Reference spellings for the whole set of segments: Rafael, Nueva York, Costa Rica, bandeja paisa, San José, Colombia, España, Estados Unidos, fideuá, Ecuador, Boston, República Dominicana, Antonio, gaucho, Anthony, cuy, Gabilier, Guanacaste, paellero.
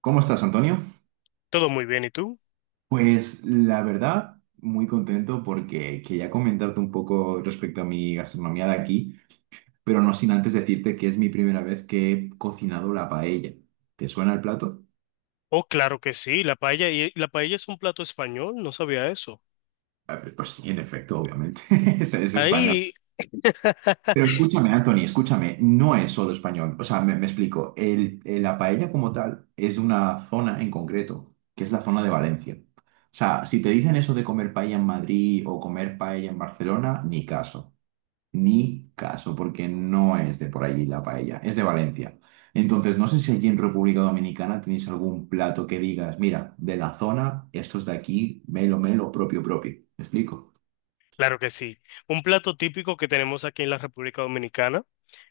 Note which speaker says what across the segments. Speaker 1: ¿Cómo estás, Antonio?
Speaker 2: Todo muy bien, ¿y tú?
Speaker 1: Pues la verdad, muy contento porque quería comentarte un poco respecto a mi gastronomía de aquí, pero no sin antes decirte que es mi primera vez que he cocinado la paella. ¿Te suena el plato?
Speaker 2: Oh, claro que sí, la paella, y la paella es un plato español, no sabía eso.
Speaker 1: A ver, pues sí, en efecto, obviamente. Es español.
Speaker 2: Ahí,
Speaker 1: Pero escúchame, Anthony, escúchame, no es solo español. O sea, me explico. La paella como tal es de una zona en concreto, que es la zona de Valencia. O sea, si te dicen eso de comer paella en Madrid o comer paella en Barcelona, ni caso. Ni caso, porque no es de por allí la paella, es de Valencia. Entonces, no sé si allí en República Dominicana tenéis algún plato que digas, mira, de la zona, estos de aquí, melo, melo, propio, propio. ¿Me explico?
Speaker 2: claro que sí. Un plato típico que tenemos aquí en la República Dominicana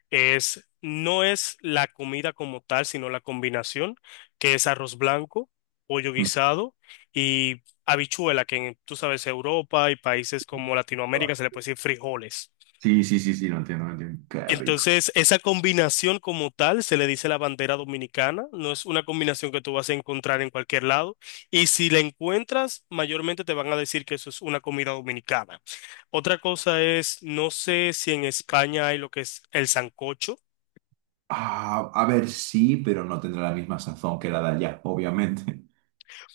Speaker 2: es, no es la comida como tal, sino la combinación, que es arroz blanco, pollo
Speaker 1: Mm.
Speaker 2: guisado y habichuela, que en, tú sabes, Europa y países como Latinoamérica se le puede decir frijoles.
Speaker 1: Sí, sí, sí, sí, no entiendo, no entiendo. Qué rico.
Speaker 2: Entonces, esa combinación como tal se le dice la bandera dominicana, no es una combinación que tú vas a encontrar en cualquier lado y si la encuentras, mayormente te van a decir que eso es una comida dominicana. Otra cosa es, no sé si en España hay lo que es el sancocho.
Speaker 1: Ah, a ver, sí, pero no tendrá la misma sazón que la de allá, obviamente.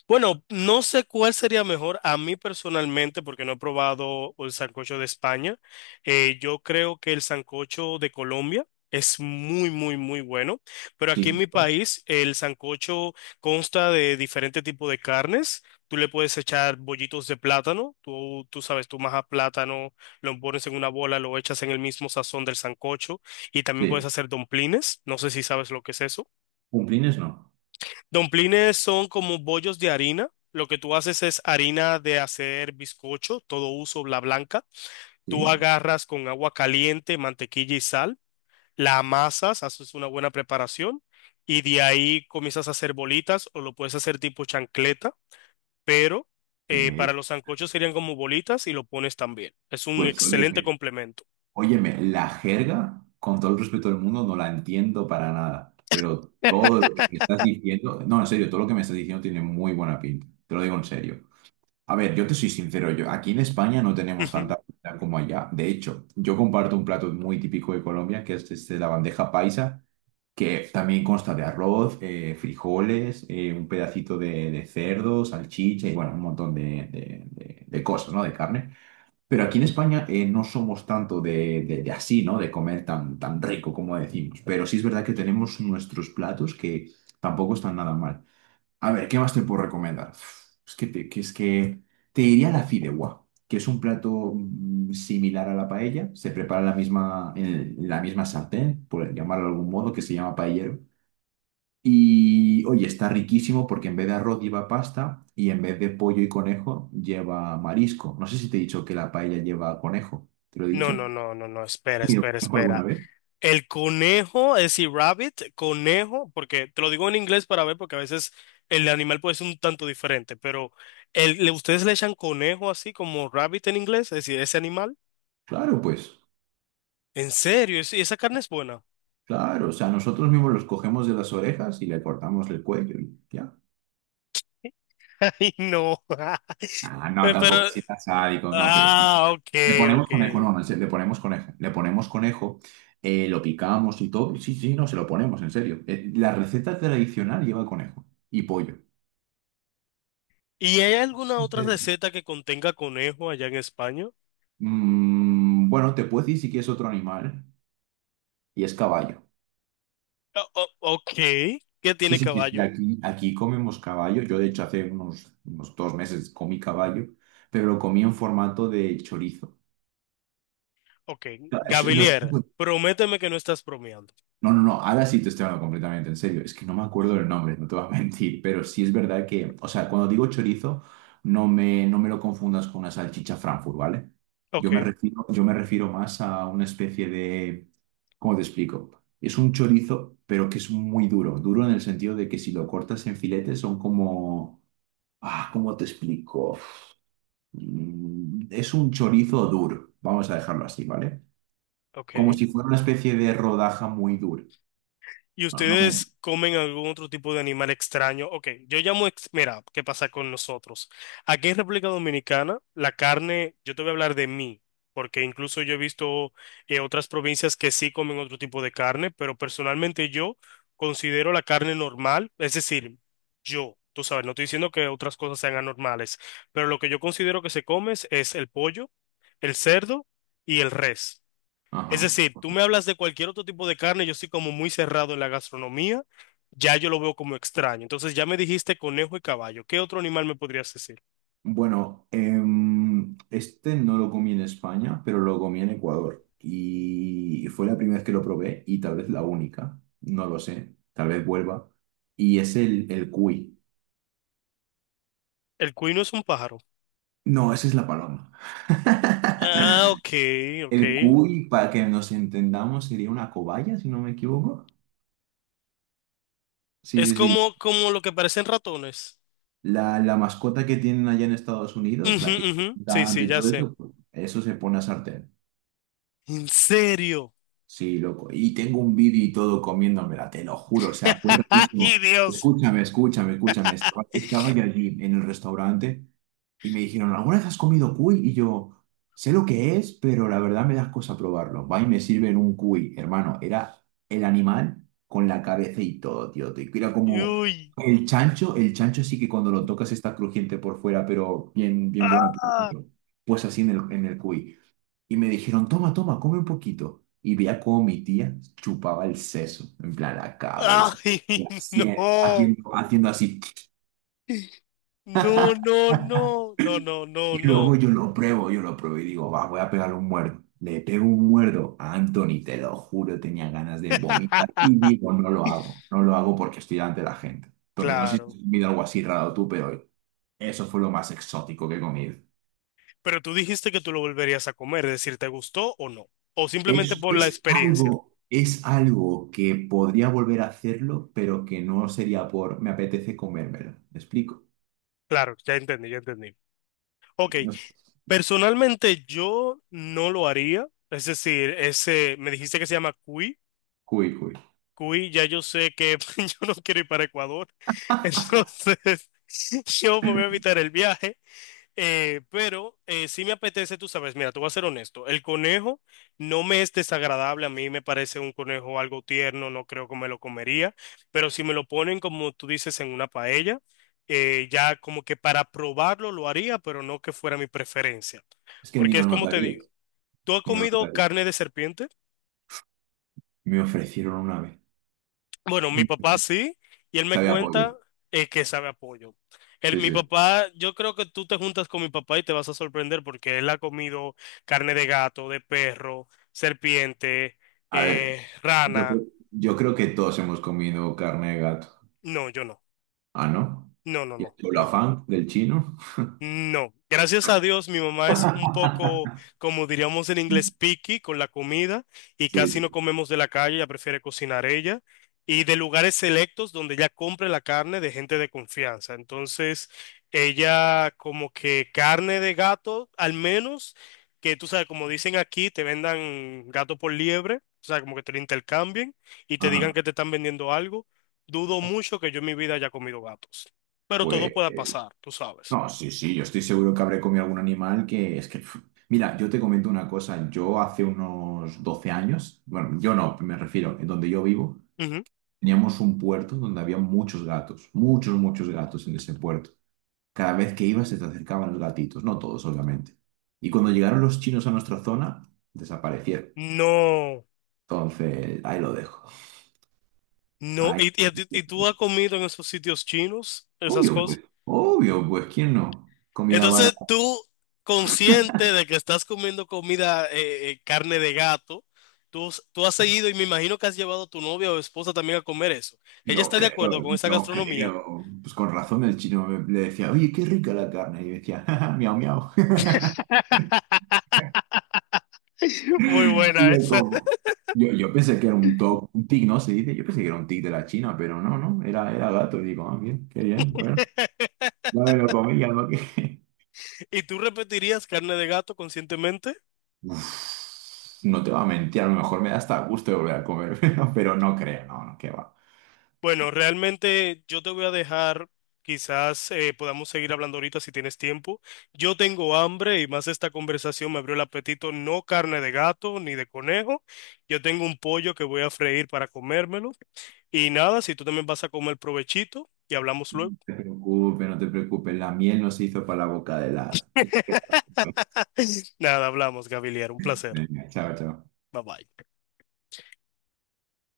Speaker 2: Bueno, no sé cuál sería mejor a mí personalmente, porque no he probado el sancocho de España. Yo creo que el sancocho de Colombia es muy, muy, muy bueno. Pero aquí en mi
Speaker 1: Sí, pues,
Speaker 2: país, el sancocho consta de diferentes tipos de carnes. Tú le puedes echar bollitos de plátano. Tú sabes, tú majas plátano, lo pones en una bola, lo echas en el mismo sazón del sancocho. Y también puedes
Speaker 1: sí.
Speaker 2: hacer domplines. No sé si sabes lo que es eso.
Speaker 1: Cumplines no.
Speaker 2: Domplines son como bollos de harina. Lo que tú haces es harina de hacer bizcocho, todo uso, la blanca. Tú
Speaker 1: Sí,
Speaker 2: agarras con agua caliente, mantequilla y sal, la amasas, haces una buena preparación y de ahí comienzas a hacer bolitas o lo puedes hacer tipo chancleta, pero
Speaker 1: sí.
Speaker 2: para los sancochos serían como bolitas y lo pones también. Es un
Speaker 1: Pues,
Speaker 2: excelente
Speaker 1: oye,
Speaker 2: complemento.
Speaker 1: óyeme, la jerga, con todo el respeto del mundo, no la entiendo para nada, pero todo lo que me estás diciendo, no, en serio, todo lo que me estás diciendo tiene muy buena pinta, te lo digo en serio. A ver, yo te soy sincero, yo aquí en España no tenemos
Speaker 2: Ujú.
Speaker 1: tanta comida como allá. De hecho, yo comparto un plato muy típico de Colombia, que es este, la bandeja paisa, que también consta de arroz, frijoles, un pedacito de cerdo, salchicha y bueno, un montón de, de cosas, ¿no? De carne. Pero aquí en España no somos tanto de, de así, ¿no? De comer tan, tan rico como decimos. Pero sí es verdad que tenemos nuestros platos que tampoco están nada mal. A ver, ¿qué más te puedo recomendar? Uf, es que te diría la fideuá, que es un plato similar a la paella. Se prepara en la misma sartén, por llamarlo de algún modo, que se llama paellero. Y oye, está riquísimo porque en vez de arroz lleva pasta y en vez de pollo y conejo lleva marisco. No sé si te he dicho que la paella lleva conejo. ¿Te lo he
Speaker 2: No,
Speaker 1: dicho?
Speaker 2: no, no, no, no, espera,
Speaker 1: ¿Y lo
Speaker 2: espera,
Speaker 1: conozco alguna
Speaker 2: espera.
Speaker 1: vez?
Speaker 2: El conejo, es decir, rabbit, conejo, porque te lo digo en inglés para ver, porque a veces el animal puede ser un tanto diferente, pero ustedes le echan conejo así como rabbit en inglés, es decir, ese animal.
Speaker 1: Claro, pues,
Speaker 2: ¿En serio? ¿Y esa carne es buena?
Speaker 1: claro. O sea, nosotros mismos los cogemos de las orejas y le cortamos el cuello y ya.
Speaker 2: Ay, no.
Speaker 1: Ah, no,
Speaker 2: Pero,
Speaker 1: tampoco así tan sádico, no, pero sí. Sí.
Speaker 2: ah, ok,
Speaker 1: Le ponemos
Speaker 2: ok.
Speaker 1: conejo, no, no, en serio, le ponemos conejo. Le ponemos conejo, lo picamos y todo. Sí, sí, no, se lo ponemos, en serio. La receta tradicional lleva conejo y pollo.
Speaker 2: ¿Y hay alguna
Speaker 1: ¿En
Speaker 2: otra
Speaker 1: serio?
Speaker 2: receta que contenga conejo allá en España?
Speaker 1: Mm, bueno, te puedo decir si quieres otro animal, y es caballo.
Speaker 2: Ok, ¿qué
Speaker 1: Sí,
Speaker 2: tiene
Speaker 1: sí, sí, sí,
Speaker 2: caballo?
Speaker 1: aquí, aquí comemos caballo. Yo, de hecho, hace unos, unos 2 meses comí caballo, pero lo comí en formato de chorizo.
Speaker 2: Ok,
Speaker 1: Es- no es-
Speaker 2: Gabilier, prométeme que no estás bromeando.
Speaker 1: No, no, no, ahora sí te estoy hablando completamente en serio. Es que no me acuerdo del nombre, no te voy a mentir, pero sí es verdad que, o sea, cuando digo chorizo, no me lo confundas con una salchicha Frankfurt, ¿vale?
Speaker 2: Ok,
Speaker 1: Yo me refiero más a una especie de, ¿cómo te explico? Es un chorizo, pero que es muy duro, duro en el sentido de que si lo cortas en filetes son como, ah, ¿cómo te explico? Mm, es un chorizo duro, vamos a dejarlo así, ¿vale? Como
Speaker 2: ok.
Speaker 1: si fuera una especie de rodaja muy dura.
Speaker 2: ¿Y
Speaker 1: No, no me-
Speaker 2: ustedes comen algún otro tipo de animal extraño? Ok, yo llamo, mira, ¿qué pasa con nosotros? Aquí en República Dominicana, la carne, yo te voy a hablar de mí, porque incluso yo he visto otras provincias que sí comen otro tipo de carne, pero personalmente yo considero la carne normal, es decir, yo, tú sabes, no estoy diciendo que otras cosas sean anormales, pero lo que yo considero que se come es el pollo, el cerdo y el res.
Speaker 1: Ajá.
Speaker 2: Es decir, tú me hablas de cualquier otro tipo de carne, yo soy como muy cerrado en la gastronomía, ya yo lo veo como extraño. Entonces ya me dijiste conejo y caballo. ¿Qué otro animal me podrías decir?
Speaker 1: Bueno, este no lo comí en España, pero lo comí en Ecuador. Y fue la primera vez que lo probé y tal vez la única, no lo sé, tal vez vuelva. Y es el cuy.
Speaker 2: El cuino es un pájaro.
Speaker 1: No, esa es la paloma.
Speaker 2: Ah, ok,
Speaker 1: El
Speaker 2: ok.
Speaker 1: cuy, para que nos entendamos, sería una cobaya, si no me equivoco. Sí,
Speaker 2: Es
Speaker 1: sí, sí.
Speaker 2: como, como lo que parecen ratones.
Speaker 1: La mascota que tienen allá en Estados Unidos,
Speaker 2: Ujú,
Speaker 1: la que
Speaker 2: ujú. Sí,
Speaker 1: tanto
Speaker 2: sí,
Speaker 1: y
Speaker 2: ya
Speaker 1: todo
Speaker 2: sé.
Speaker 1: eso, pues, eso se pone a sartén.
Speaker 2: ¿En serio?
Speaker 1: Sí, loco. Y tengo un vídeo y todo comiéndomela, te lo juro. O sea, fue
Speaker 2: ¡Ay,
Speaker 1: rarísimo.
Speaker 2: Dios!
Speaker 1: Escúchame, escúchame, escúchame. Estaba yo allí en el restaurante y me dijeron, ¿alguna vez has comido cuy? Y yo, sé lo que es, pero la verdad me das cosa probarlo. Va y me sirven un cuy, hermano. Era el animal con la cabeza y todo, tío. Era como
Speaker 2: ¡Uy!
Speaker 1: el chancho. El chancho sí que cuando lo tocas está crujiente por fuera, pero bien, bien bueno por
Speaker 2: ¡Ah!
Speaker 1: dentro. Pues así en en el cuy. Y me dijeron, toma, toma, come un poquito. Y veía cómo mi tía chupaba el seso, en plan la cabeza,
Speaker 2: ¡Ay,
Speaker 1: haciendo,
Speaker 2: no!
Speaker 1: haciendo, haciendo así.
Speaker 2: No, no, no, no, no, no,
Speaker 1: Y luego
Speaker 2: no.
Speaker 1: yo lo pruebo y digo, va, voy a pegarle un muerdo. Le pego un muerdo a Anthony, te lo juro, tenía ganas de vomitar. Y digo, no lo hago, no lo hago porque estoy delante de la gente. Entonces, no sé si
Speaker 2: Claro.
Speaker 1: has comido algo así raro tú, pero eso fue lo más exótico que he comido.
Speaker 2: Pero tú dijiste que tú lo volverías a comer, es decir, ¿te gustó o no? O simplemente por la experiencia.
Speaker 1: Es algo que podría volver a hacerlo, pero que no sería por me apetece comérmelo. ¿Me explico?
Speaker 2: Claro, ya entendí, ya entendí. Ok,
Speaker 1: No sé.
Speaker 2: personalmente yo no lo haría. Es decir, ese, me dijiste que se llama cuy.
Speaker 1: Uy, uy.
Speaker 2: Cuy, ya yo sé que yo no quiero ir para Ecuador. Entonces, yo me voy a evitar el viaje. Pero sí me apetece, tú sabes, mira, te voy a ser honesto, el conejo no me es desagradable, a mí me parece un conejo algo tierno, no creo que me lo comería, pero si me lo ponen como tú dices en una paella, ya como que para probarlo lo haría, pero no que fuera mi preferencia,
Speaker 1: Es que ni
Speaker 2: porque
Speaker 1: lo
Speaker 2: es como te digo,
Speaker 1: notarías.
Speaker 2: ¿tú has
Speaker 1: Ni lo
Speaker 2: comido
Speaker 1: notarías.
Speaker 2: carne de serpiente?
Speaker 1: Me ofrecieron una vez.
Speaker 2: Bueno, mi papá sí, y él me
Speaker 1: Sabía a pollo.
Speaker 2: cuenta que sabe apoyo. Él,
Speaker 1: Sí,
Speaker 2: mi
Speaker 1: sí, sí.
Speaker 2: papá, yo creo que tú te juntas con mi papá y te vas a sorprender porque él ha comido carne de gato, de perro, serpiente,
Speaker 1: A ver,
Speaker 2: rana.
Speaker 1: yo creo que todos hemos comido carne de gato.
Speaker 2: No, yo no.
Speaker 1: Ah, ¿no?
Speaker 2: No, no,
Speaker 1: ¿Y
Speaker 2: no,
Speaker 1: el
Speaker 2: no.
Speaker 1: afán del chino?
Speaker 2: No, gracias a Dios mi mamá es un poco, como diríamos en inglés, picky con la comida y
Speaker 1: Sí,
Speaker 2: casi no
Speaker 1: sí.
Speaker 2: comemos de la calle, ella prefiere cocinar ella y de lugares selectos donde ella compre la carne de gente de confianza. Entonces, ella como que carne de gato, al menos que tú sabes, como dicen aquí, te vendan gato por liebre, o sea, como que te lo intercambien y te digan que
Speaker 1: Ajá.
Speaker 2: te están vendiendo algo. Dudo mucho que yo en mi vida haya comido gatos, pero todo
Speaker 1: Pues.
Speaker 2: pueda pasar, tú sabes.
Speaker 1: No, sí, sí, yo estoy seguro que habré comido algún animal que es que... pf, mira, yo te comento una cosa, yo hace unos 12 años, bueno, yo no, me refiero, en donde yo vivo, teníamos un puerto donde había muchos gatos, muchos, muchos gatos en ese puerto. Cada vez que ibas se te acercaban los gatitos, no todos, obviamente. Y cuando llegaron los chinos a nuestra zona, desaparecieron.
Speaker 2: No,
Speaker 1: Entonces, ahí lo dejo.
Speaker 2: no,
Speaker 1: Ahí...
Speaker 2: y a ti- y tú has comido en esos sitios chinos, esas cosas.
Speaker 1: Obvio, pues, ¿quién no? Comida
Speaker 2: Entonces
Speaker 1: barata.
Speaker 2: tú, consciente de que estás comiendo comida, carne de gato, tú, tú has seguido y me imagino que has llevado a tu novia o esposa también a comer eso. ¿Ella
Speaker 1: Yo
Speaker 2: está de acuerdo
Speaker 1: creo,
Speaker 2: con esa
Speaker 1: yo
Speaker 2: gastronomía?
Speaker 1: creo. Pues con razón el chino le decía, oye, qué rica la carne. Y yo decía, "Ja, ja, miau, miau."
Speaker 2: Muy
Speaker 1: Y
Speaker 2: buena
Speaker 1: yo
Speaker 2: esa.
Speaker 1: como, yo pensé que era un toc, un tic, ¿no? Se dice, yo pensé que era un tic de la China, pero no, no, era gato. Y digo, ah, bien, qué bien, bueno, ya me lo comí, ya lo que...
Speaker 2: ¿Y tú repetirías carne de gato conscientemente?
Speaker 1: Uf, no te va a mentir, a lo mejor me da hasta gusto de volver a comer, pero no creo, no, no, qué va.
Speaker 2: Bueno, realmente yo te voy a dejar, quizás podamos seguir hablando ahorita si tienes tiempo. Yo tengo hambre y más esta conversación me abrió el apetito, no carne de gato ni de conejo. Yo tengo un pollo que voy a freír para comérmelo. Y nada, si tú también vas a comer provechito y hablamos luego.
Speaker 1: No te preocupes, no te preocupes, la miel no se hizo para la boca de las...
Speaker 2: Nada, hablamos, Gabiliar, un placer.
Speaker 1: Venga, chao, chao.
Speaker 2: Bye bye.